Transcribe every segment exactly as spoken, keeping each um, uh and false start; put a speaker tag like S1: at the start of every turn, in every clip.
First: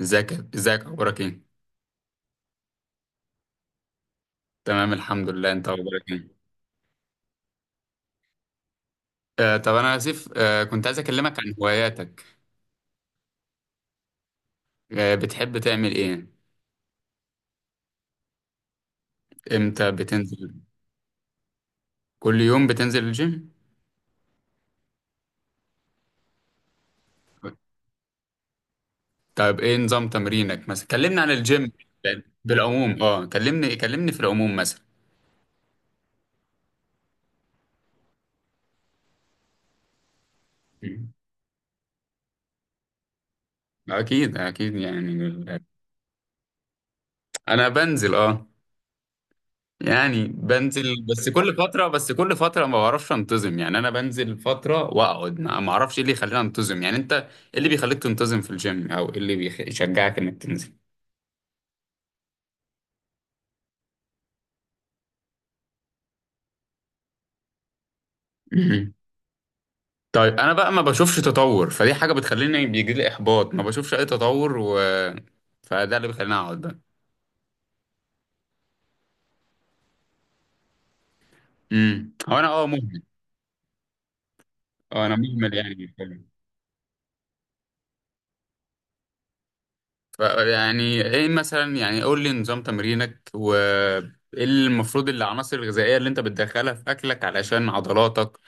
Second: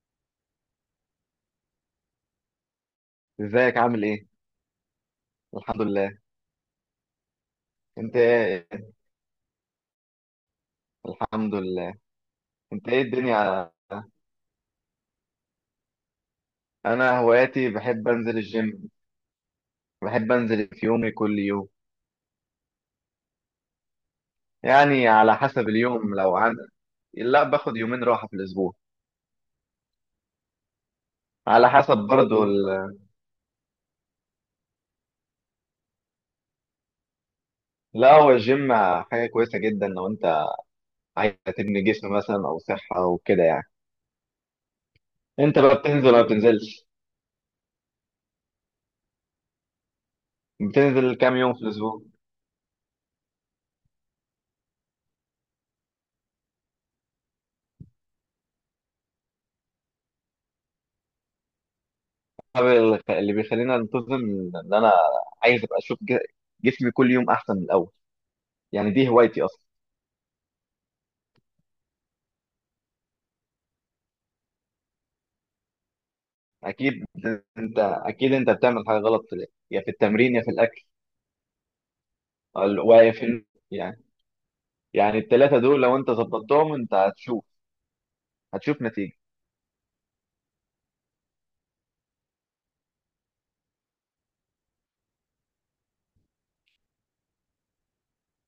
S1: ازيك ازيك، اخبارك ايه؟
S2: ازيك، عامل ايه؟
S1: تمام، الحمد لله. انت
S2: الحمد
S1: اخبارك
S2: لله.
S1: ايه؟
S2: انت ايه؟
S1: آه طب انا اسف. آه كنت عايز اكلمك عن
S2: الحمد لله.
S1: هواياتك.
S2: انت ايه الدنيا؟
S1: آه بتحب تعمل ايه؟
S2: انا هواياتي بحب انزل الجيم.
S1: امتى
S2: بحب
S1: بتنزل؟
S2: انزل في يومي كل يوم.
S1: كل يوم بتنزل الجيم؟
S2: يعني على حسب اليوم لو عن. لا، باخد يومين راحة في الاسبوع.
S1: طب ايه نظام تمرينك مثلا؟ كلمنا عن
S2: على
S1: الجيم
S2: حسب برضو ال...
S1: بالعموم. اه كلمني كلمني في العموم مثلا.
S2: لا، هو الجيم حاجة كويسة جدا لو انت
S1: مم.
S2: عايز تبني جسم مثلا او صحة وكده يعني.
S1: اكيد اكيد يعني
S2: انت
S1: ال-
S2: بقى بتنزل ولا بتنزلش؟
S1: انا بنزل، اه يعني بنزل،
S2: بتنزل
S1: بس
S2: كام يوم
S1: كل
S2: في
S1: فترة
S2: الاسبوع؟
S1: بس كل فترة ما بعرفش انتظم يعني. انا بنزل فترة واقعد، ما ما اعرفش ايه اللي يخليني انتظم يعني. انت ايه اللي بيخليك تنتظم في الجيم؟ او ايه اللي بيخ- يشجعك انك تنزل؟
S2: طب ال- اللي بيخليني انتظم ان انا عايز ابقى اشوف ج- جسمي كل يوم احسن من الاول. يعني
S1: مهم.
S2: دي هوايتي اصلا.
S1: طيب انا بقى ما بشوفش تطور، فدي حاجة بتخليني بيجي لي احباط، ما بشوفش اي تطور، و... فده اللي بيخليني اقعد بقى.
S2: اكيد. انت اكيد انت بتعمل حاجه غلط في الأكل، يا في التمرين يا في الاكل
S1: امم هو انا اه
S2: ال-
S1: مهمل،
S2: ويا في النوم. يعني
S1: اه انا
S2: يعني
S1: مهمل
S2: الثلاثه دول
S1: يعني.
S2: لو انت ظبطتهم انت هتشوف هتشوف نتيجه.
S1: ف- يعني ايه مثلا؟ يعني قول لي نظام تمرينك، وايه المفروض العناصر الغذائية اللي انت بتدخلها في اكلك علشان عضلاتك؟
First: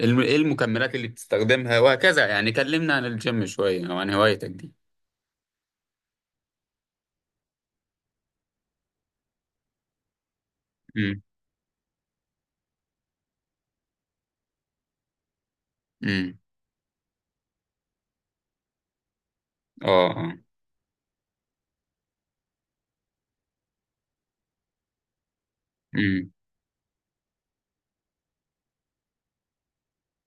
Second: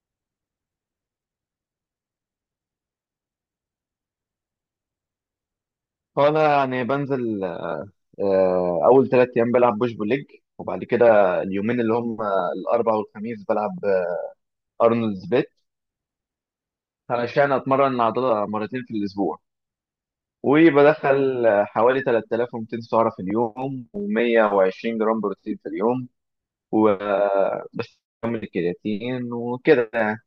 S1: الم- ايه المكملات اللي بتستخدمها وهكذا؟ يعني كلمنا عن الجيم شوية او عن هوايتك دي.
S2: فانا يعني بنزل. آه، اول ثلاث ايام بلعب بوش بول ليج. وبعد كده
S1: امم.
S2: اليومين اللي هم الاربعاء والخميس بلعب ارنولدز بيت،
S1: امم.
S2: علشان اتمرن عضله مرتين في الاسبوع.
S1: اه، اه.
S2: وبدخل حوالي ثلاثة آلاف ومئتين سعره في اليوم و120 جرام بروتين في اليوم.
S1: امم.
S2: وبس، كمل الكرياتين وكده يعني.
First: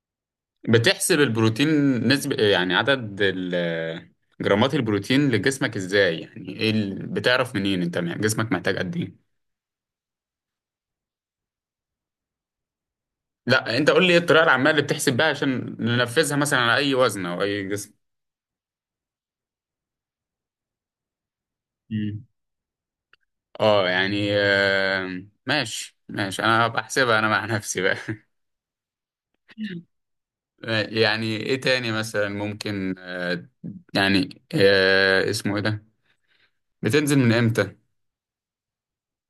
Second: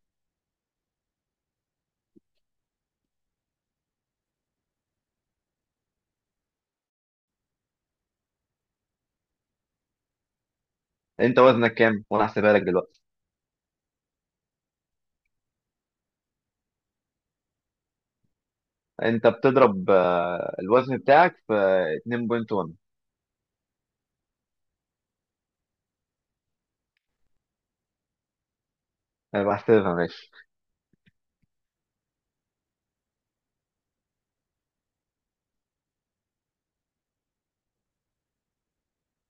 S1: بتحسب البروتين نسبة يعني؟ عدد ال- جرامات البروتين لجسمك ازاي يعني؟ ايه ال- بتعرف منين انت جسمك محتاج قد ايه؟
S2: انت وزنك كام؟ وانا هحسبها لك دلوقتي.
S1: لا، انت قول لي ايه الطريقة العامة اللي بتحسب بيها، عشان ننفذها مثلا على اي وزن او اي جسم.
S2: انت بتضرب آه، الوزن بتاعك في
S1: مم.
S2: اتنين فاصلة واحد.
S1: اه، يعني آه ماشي ماشي، انا هبقى احسبها انا مع نفسي بقى.
S2: انا بحسبها ماشي.
S1: يعني ايه تاني مثلا ممكن آه يعني آه اسمه ايه ده؟ بتنزل من امتى؟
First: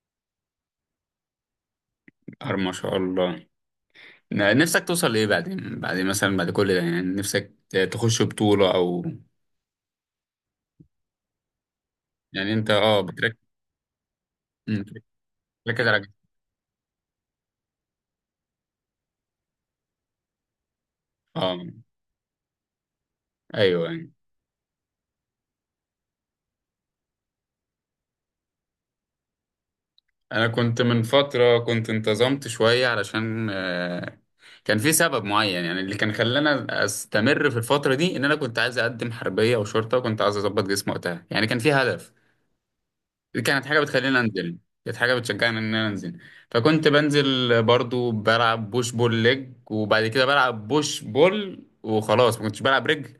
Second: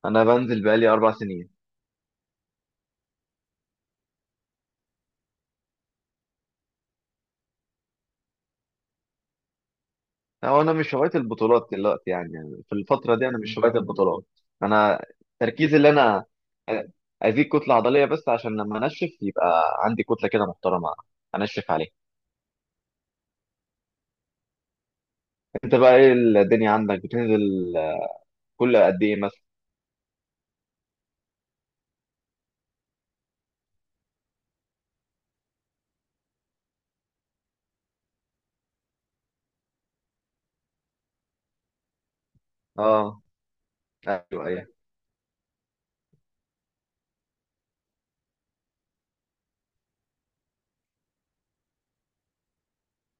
S2: انا بنزل بقالي اربع سنين.
S1: ار ما شاء الله. ن- نفسك توصل لايه بعدين، بعد مثلا بعد كل ده؟ يعني نفسك ت- تخش بطولة او؟
S2: هو انا مش هوايه البطولات دلوقتي. يعني
S1: يعني
S2: يعني
S1: انت
S2: في
S1: اه
S2: الفتره دي انا
S1: بتركز
S2: مش هوايه البطولات. انا تركيزي
S1: بتركز
S2: اللي
S1: على
S2: انا آه، ازيد كتله عضليه، بس عشان لما انشف يبقى عندي كتله كده محترمه
S1: اه
S2: انشف عليها.
S1: ايوه، أيوه.
S2: انت بقى ايه الدنيا عندك؟ بتنزل كل قد ايه مثلا؟
S1: انا كنت من فترة، كنت انتظمت شوية علشان آه، كان في سبب معين يعني، اللي كان خلاني استمر في الفترة دي ان انا كنت عايز اقدم حربية او شرطة، وكنت عايز اظبط جسمي وقتها، يعني كان في هدف.
S2: اه.
S1: دي كانت حاجة بتخليني
S2: ايوه،
S1: أنزل،
S2: ايوه.
S1: كانت حاجة بتشجعني إن أنا أنزل. فكنت بنزل برضو، بلعب بوش بول ليج، وبعد كده بلعب بوش بول وخلاص، ما كنتش بلعب رجل.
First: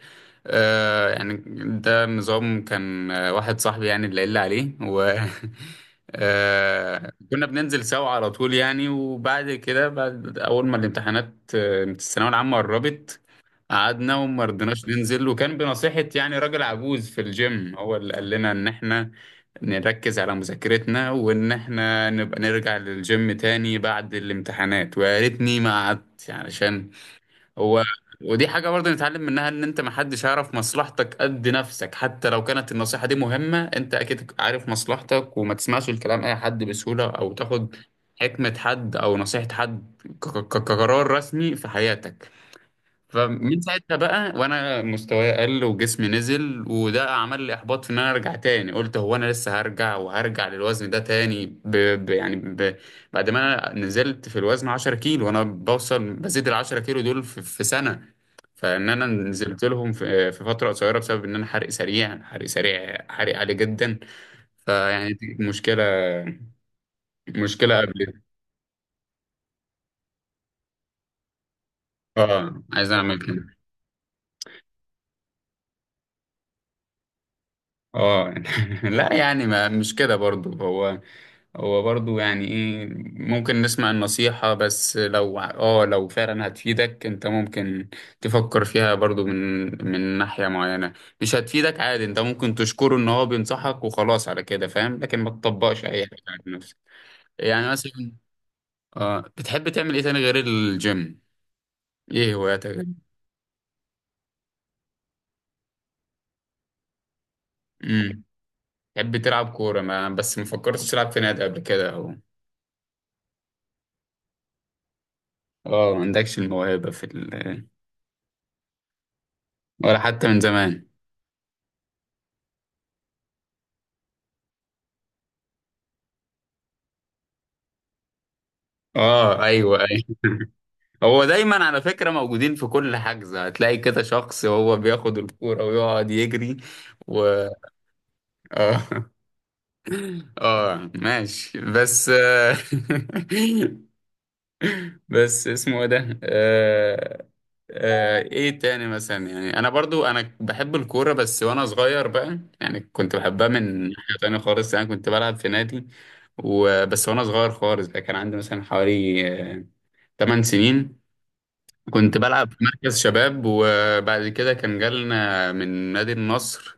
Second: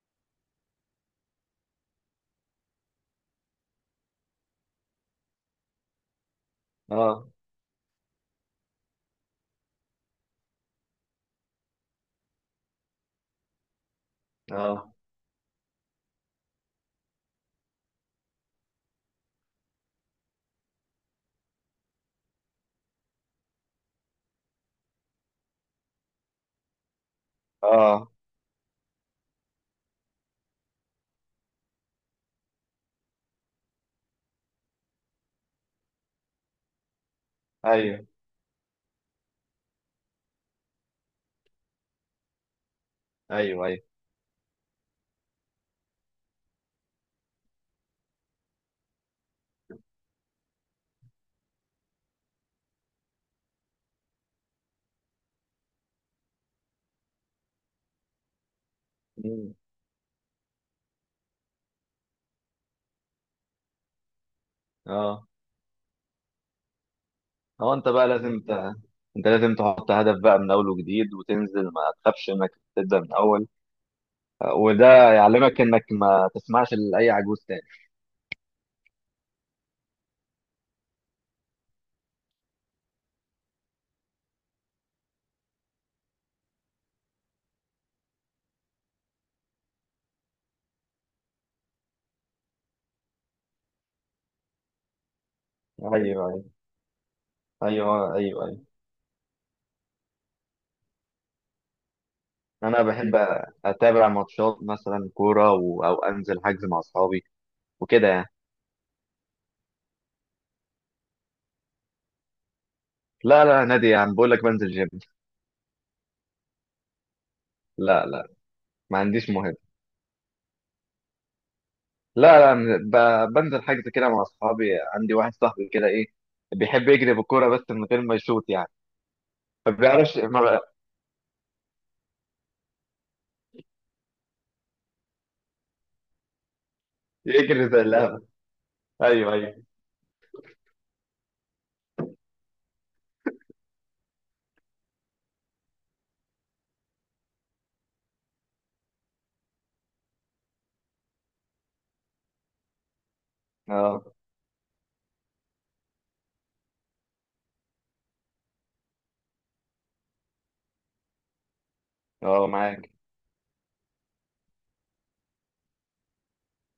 S1: آه يعني ده نظام كان، آه، واحد صاحبي يعني اللي قال لي عليه، و آه
S2: اه،
S1: كنا بننزل سوا على طول يعني. وبعد كده، بعد أول ما الامتحانات، آه، الثانوية العامة قربت، قعدنا وما رضيناش
S2: اه،
S1: ننزل، وكان بنصيحة يعني راجل عجوز في الجيم، هو اللي قال لنا إن إحنا نركز على مذاكرتنا، وإن إحنا نبقى نرجع للجيم تاني بعد الامتحانات. ويا ريتني ما قعدت يعني، عشان هو
S2: اه.
S1: ودي حاجة برضه نتعلم منها، إن أنت محدش يعرف مصلحتك قد نفسك، حتى لو كانت النصيحة دي مهمة. أنت أكيد عارف مصلحتك، وما تسمعش الكلام أي حد بسهولة، أو تاخد
S2: ايوه،
S1: حكمة حد أو نصيحة حد ك- ك- كقرار رسمي في حياتك. فمن
S2: ايوه، ايوه.
S1: ساعتها بقى وانا مستواي قل، وجسمي نزل، وده عمل لي احباط في ان انا ارجع تاني. قلت، هو انا لسه هرجع وهرجع للوزن ده تاني؟ ب... ب... يعني ب... بعد ما انا نزلت في الوزن عشر كيلو، وانا بوصل، بزيد ال عشر كيلو دول في... في سنة، فان انا
S2: مم.
S1: نزلت لهم في... في فترة قصيرة، بسبب ان انا حرق سريع، حرق سريع حرق عالي جدا. فيعني
S2: اه.
S1: دي مشكلة،
S2: هو
S1: مشكلة
S2: انت بقى
S1: قبل.
S2: لازم ت... انت لازم تحط هدف بقى من اول وجديد وتنزل. ما تخافش انك
S1: اه، عايز
S2: تبدا من
S1: اعمل كده.
S2: اول. آه، وده يعلمك انك ما تسمعش لاي عجوز تاني.
S1: اه. لا يعني، ما مش كده برضو هو، هو برضو يعني ايه، ممكن نسمع النصيحة، بس لو اه لو فعلا هتفيدك، انت ممكن تفكر فيها برضو من من ناحية معينة. مش هتفيدك، عادي، انت ممكن تشكره ان هو بينصحك وخلاص على كده، فاهم، لكن ما تطبقش
S2: ايوه،
S1: اي حاجة
S2: ايوه،
S1: على نفسك يعني. مثلا،
S2: ايوه، ايوه، ايوه.
S1: اه بتحب تعمل ايه تاني غير الجيم؟ ايه
S2: انا
S1: هواياتك؟
S2: بحب اتابع ماتشات مثلا كوره و... او انزل حجز مع اصحابي وكده
S1: امم.
S2: يعني.
S1: تحب تلعب كورة، ما بس ما فكرتش تلعب في نادي قبل كده او؟
S2: لا، لا نادي، يعني بقول لك بنزل جيم.
S1: اه، ما عندكش الموهبة في ال...
S2: لا، لا، ما عنديش مهم.
S1: ولا حتى من زمان؟
S2: لا، لا، من- ب- بنزل حجز كده مع اصحابي. عندي واحد صاحبي كده ايه، بيحب يجري بالكوره بس من غير ما يشوط يعني.
S1: اه،
S2: ما
S1: ايوه، ايوه.
S2: بيعرفش، ما بقى
S1: هو دايما على فكرة موجودين في كل حجز، هتلاقي كده شخص هو بياخد الكورة ويقعد يجري، و
S2: يجري زي اللعبه.
S1: اه.
S2: ايوه، ايوه.
S1: اه ماشي، بس آه، بس اسمه ايه ده؟ آه، آه، ايه تاني مثلا؟ يعني انا برضو انا بحب الكورة، بس وانا صغير بقى يعني كنت بحبها من
S2: اه،
S1: حاجة تانية خالص، يعني كنت بلعب في نادي وبس، وانا صغير خالص بقى كان عندي مثلا حوالي آه، تمان سنين، كنت
S2: اه،
S1: بلعب في
S2: معاك.
S1: مركز شباب. وبعد كده كان جالنا من نادي النصر،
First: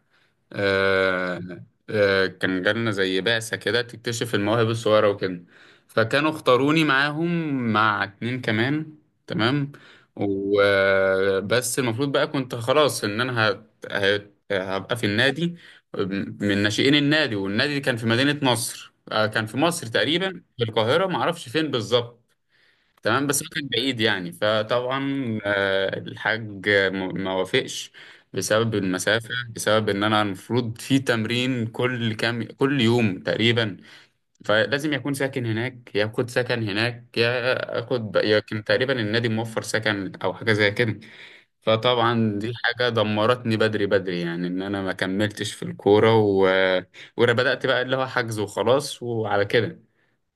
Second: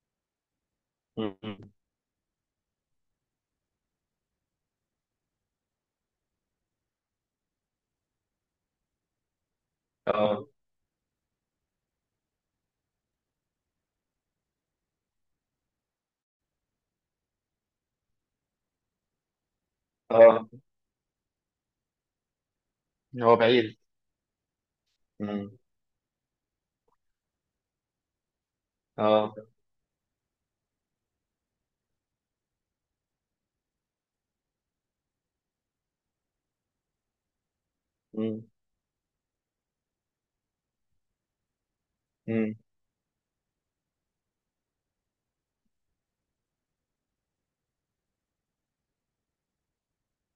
S2: م-،
S1: آه،
S2: م.
S1: آه، كان جالنا زي بعثة كده تكتشف المواهب الصغيرة وكده، فكانوا اختاروني معاهم مع اتنين كمان، تمام.
S2: اه،
S1: وبس المفروض بقى كنت خلاص ان انا هت- هت- هبقى في النادي، من ناشئين النادي. والنادي كان في مدينة نصر، آه، كان في مصر تقريبا،
S2: اه.
S1: في القاهرة، معرفش فين بالظبط. تمام،
S2: هو
S1: بس هو كان
S2: بعيد.
S1: بعيد يعني. فطبعا
S2: م.
S1: آه، الحاج م- ما وافقش، بسبب المسافة،
S2: اه.
S1: بسبب ان انا المفروض في تمرين كل كام، كل يوم تقريبا، فلازم يكون ساكن هناك، ياخد سكن هناك، ياخد
S2: م.
S1: يمكن تقريبا النادي موفر سكن او حاجة زي كده. فطبعا دي
S2: م.
S1: حاجة دمرتني بدري بدري يعني، ان انا ما كملتش في الكورة، و... وانا بدأت بقى اللي هو حجز وخلاص وعلى كده،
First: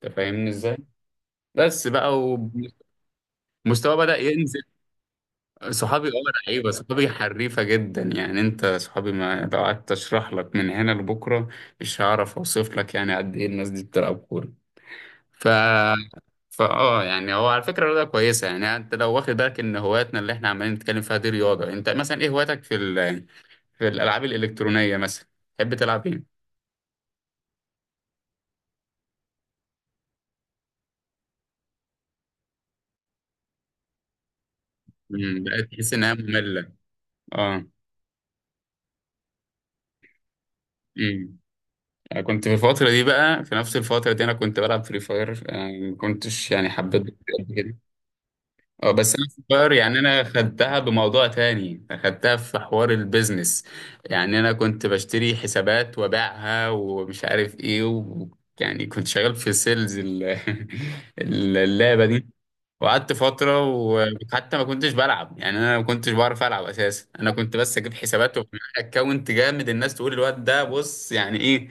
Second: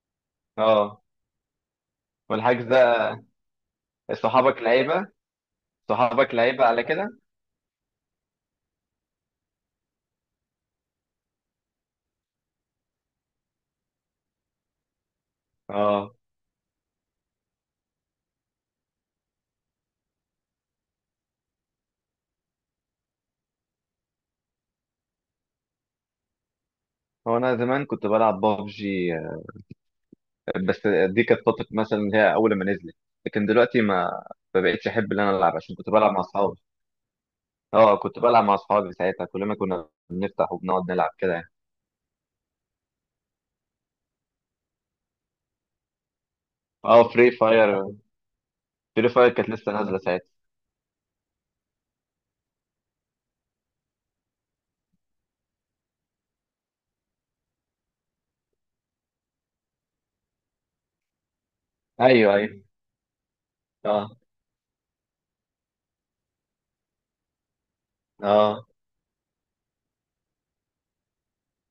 S1: انت فاهمني ازاي؟
S2: اه.
S1: بس بقى،
S2: والحجز ده
S1: ومستوى بدأ ينزل.
S2: صحابك لعيبه.
S1: صحابي اه
S2: صحابك لعيبه
S1: لعيبه،
S2: على
S1: صحابي
S2: كده.
S1: حريفه جدا يعني. انت صحابي، ما لو قعدت اشرح لك من هنا لبكره، مش هعرف اوصف لك يعني قد ايه الناس دي بتلعب كوره. ف
S2: اه.
S1: فا اه يعني هو على فكره رياضه كويسه يعني. انت لو واخد بالك ان هواياتنا اللي احنا عمالين نتكلم فيها دي رياضه، انت مثلا ايه هواياتك في ال... في الالعاب الالكترونيه مثلا؟ تحب تلعب ايه؟
S2: هو انا زمان كنت بلعب بابجي. بس دي كانت فتره مثلا، اللي هي اول ما نزلت. لكن دلوقتي ما ما بقتش احب ان انا
S1: امم
S2: العب،
S1: بقيت
S2: عشان كنت
S1: تحس
S2: بلعب
S1: انها
S2: مع اصحابي.
S1: ممله؟ اه.
S2: اه كنت بلعب مع اصحابي ساعتها، كل ما كنا بنفتح وبنقعد نلعب كده
S1: امم.
S2: يعني.
S1: أنا كنت في الفترة دي بقى، في نفس الفترة دي، أنا كنت بلعب فري فاير. أنا ما كنتش يعني حبيت
S2: اه، فري
S1: قد
S2: فاير
S1: كده، اه،
S2: فري
S1: بس انا
S2: فاير كانت
S1: صغير
S2: لسه نازله
S1: يعني. انا
S2: ساعتها.
S1: خدتها بموضوع تاني، خدتها في حوار البيزنس يعني. انا كنت بشتري حسابات وابيعها ومش عارف ايه، و... يعني كنت شغال في سيلز ال... اللعبة دي.
S2: ايوه، ايوه.
S1: وقعدت فترة،
S2: اه،
S1: وحتى ما كنتش بلعب يعني، أنا ما كنتش بعرف ألعب أساسا. أنا كنت بس أجيب حسابات
S2: اه،
S1: وأكونت جامد، الناس تقول الواد ده بص يعني إيه.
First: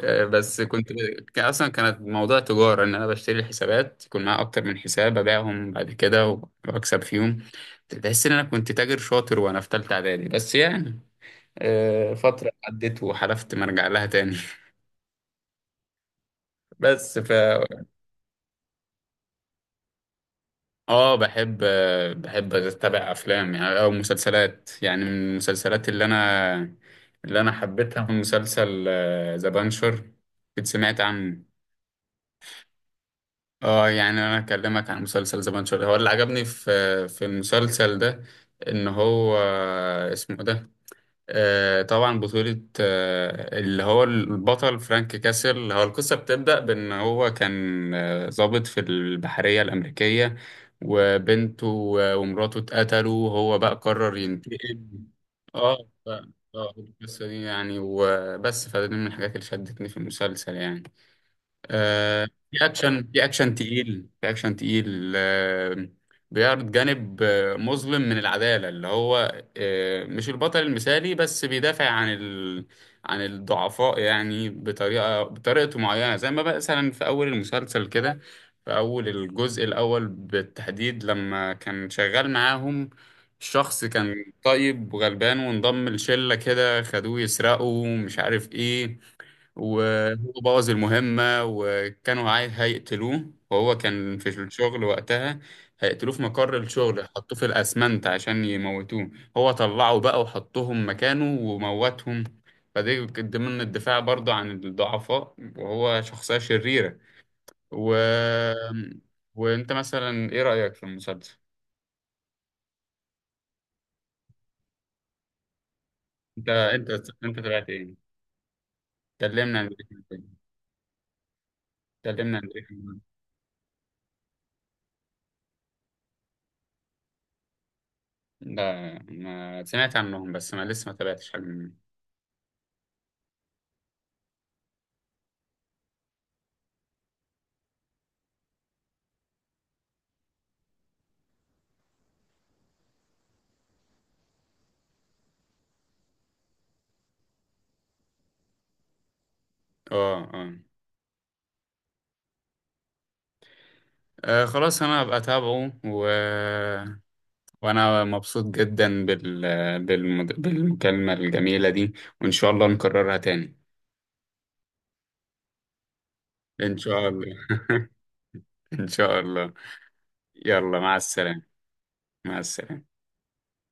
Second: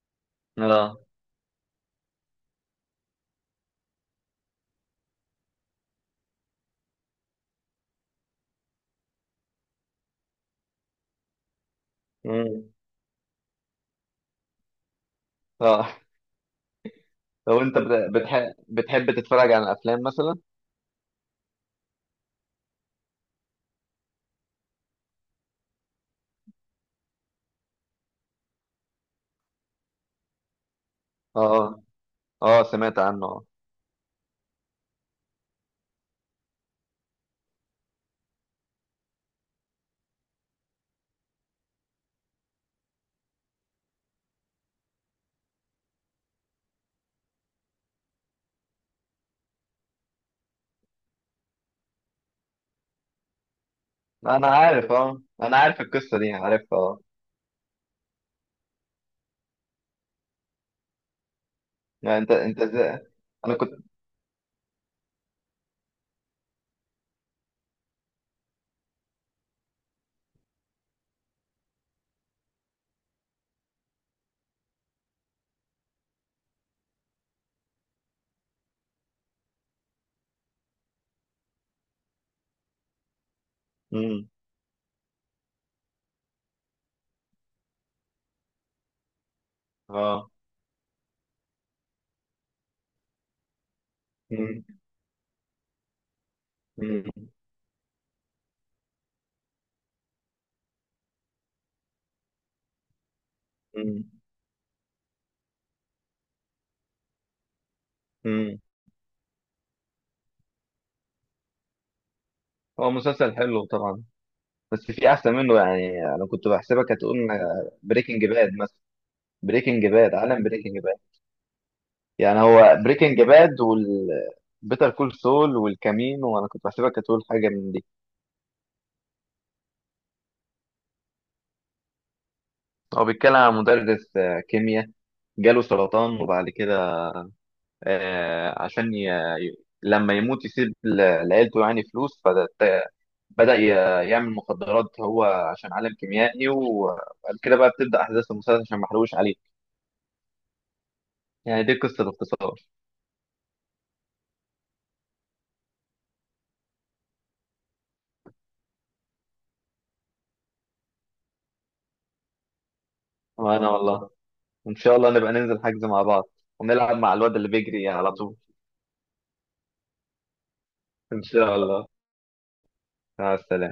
S1: آه، بس كنت،
S2: اه.
S1: كان أصلا كانت موضوع تجارة، إن أنا بشتري الحسابات يكون معايا أكتر من حساب، أبيعهم بعد كده وأكسب فيهم. تحس إن أنا كنت تاجر شاطر وأنا في تالتة إعدادي، بس يعني آه، فترة
S2: مم.
S1: عدت وحلفت ما أرجع لها تاني.
S2: اه.
S1: بس ف
S2: لو انت بتحب بتحب تتفرج على افلام مثلا.
S1: اه بحب، بحب اتابع افلام يعني، او مسلسلات يعني. من المسلسلات اللي انا اللي انا حبيتها، مسلسل ذا بانشر، كنت سمعت عنه.
S2: اه، اه، سمعت عنه. اه،
S1: اه يعني انا اكلمك عن مسلسل ذا بانشر. هو اللي عجبني في في المسلسل ده، ان هو آه، اسمه إيه ده، آه، طبعا بطولة، آه، اللي هو البطل فرانك كاسل. هو القصة بتبدأ بأن هو كان آه، ضابط في البحرية الأمريكية، وبنته و- ومراته اتقتلوا، وهو بقى قرر
S2: انا
S1: ينتقم.
S2: عارف اه انا
S1: اه،
S2: عارف
S1: ف-
S2: القصه دي،
S1: اه
S2: عارفها اه.
S1: القصة دي يعني وبس، فدي من الحاجات اللي شدتني في المسلسل يعني.
S2: يعني
S1: آه،
S2: انت انت
S1: في اكشن
S2: ازاي؟
S1: في
S2: انا
S1: اكشن
S2: كنت.
S1: تقيل، في اكشن تقيل، آه، بيعرض جانب آه، مظلم من العداله، اللي هو آه، مش البطل المثالي، بس بيدافع عن ال... عن الضعفاء يعني بطريقه، بطريقته معينه. زي ما بقى مثلا في اول المسلسل كده، في اول الجزء الاول بالتحديد، لما كان شغال معاهم شخص كان
S2: امم.
S1: طيب وغلبان، وانضم لشله كده، خدوه يسرقوا مش عارف ايه،
S2: اه.
S1: وهو بوظ المهمة، وكانوا عايز هيقتلوه، وهو كان في
S2: امم.
S1: الشغل وقتها، هيقتلوه في مقر
S2: امم.
S1: الشغل، حطوه في الأسمنت عشان يموتوه. هو طلعه بقى وحطهم مكانه وموتهم. فدي كانت ضمن الدفاع برضه عن الضعفاء، وهو شخصية شريرة. و...
S2: امم.
S1: وانت مثلا ايه رأيك في المسلسل؟
S2: هو مسلسل حلو طبعا، بس في احسن منه. يعني انا
S1: انت
S2: كنت بحسبك
S1: انت
S2: هتقول
S1: انت تابعت ايه؟
S2: بريكنج باد مثلا.
S1: كلمنا عن
S2: بريكنج
S1: بريكنج
S2: باد،
S1: باد.
S2: عالم بريكنج باد.
S1: كلمنا
S2: يعني
S1: عن
S2: هو
S1: بريكنج باد
S2: بريكنج باد وال بيتر كول سول والكمين، وانا كنت بحسبك هتقول حاجه من دي.
S1: لا ما سمعت عنهم، بس ما لسه ما تابعتش حاجة منهم.
S2: هو بيتكلم عن مدرس آه، كيمياء، جاله سرطان. وبعد كده آه، عشان ي... ي- لما يموت يسيب ل- لعيلته يعني فلوس. فبدأ ي- يعمل مخدرات، هو عشان عالم كيميائي. وبعد كده بقى بتبدأ أحداث المسلسل، عشان ما احرقوش عليه.
S1: اه، اه.
S2: يعني دي قصة باختصار.
S1: آه، خلاص انا هبقى اتابعه. و... وانا مبسوط جدا بال... بالمد... بالمكالمة الجميلة دي، وان شاء الله نكررها تاني.
S2: وأنا والله، ان شاء الله نبقى ننزل حجز مع بعض
S1: ان
S2: ونلعب
S1: شاء
S2: مع
S1: الله.
S2: الواد اللي بيجري على طول.
S1: ان شاء الله. يلا مع
S2: ان
S1: السلامة.
S2: شاء الله.
S1: مع السلامة.
S2: مع السلامة.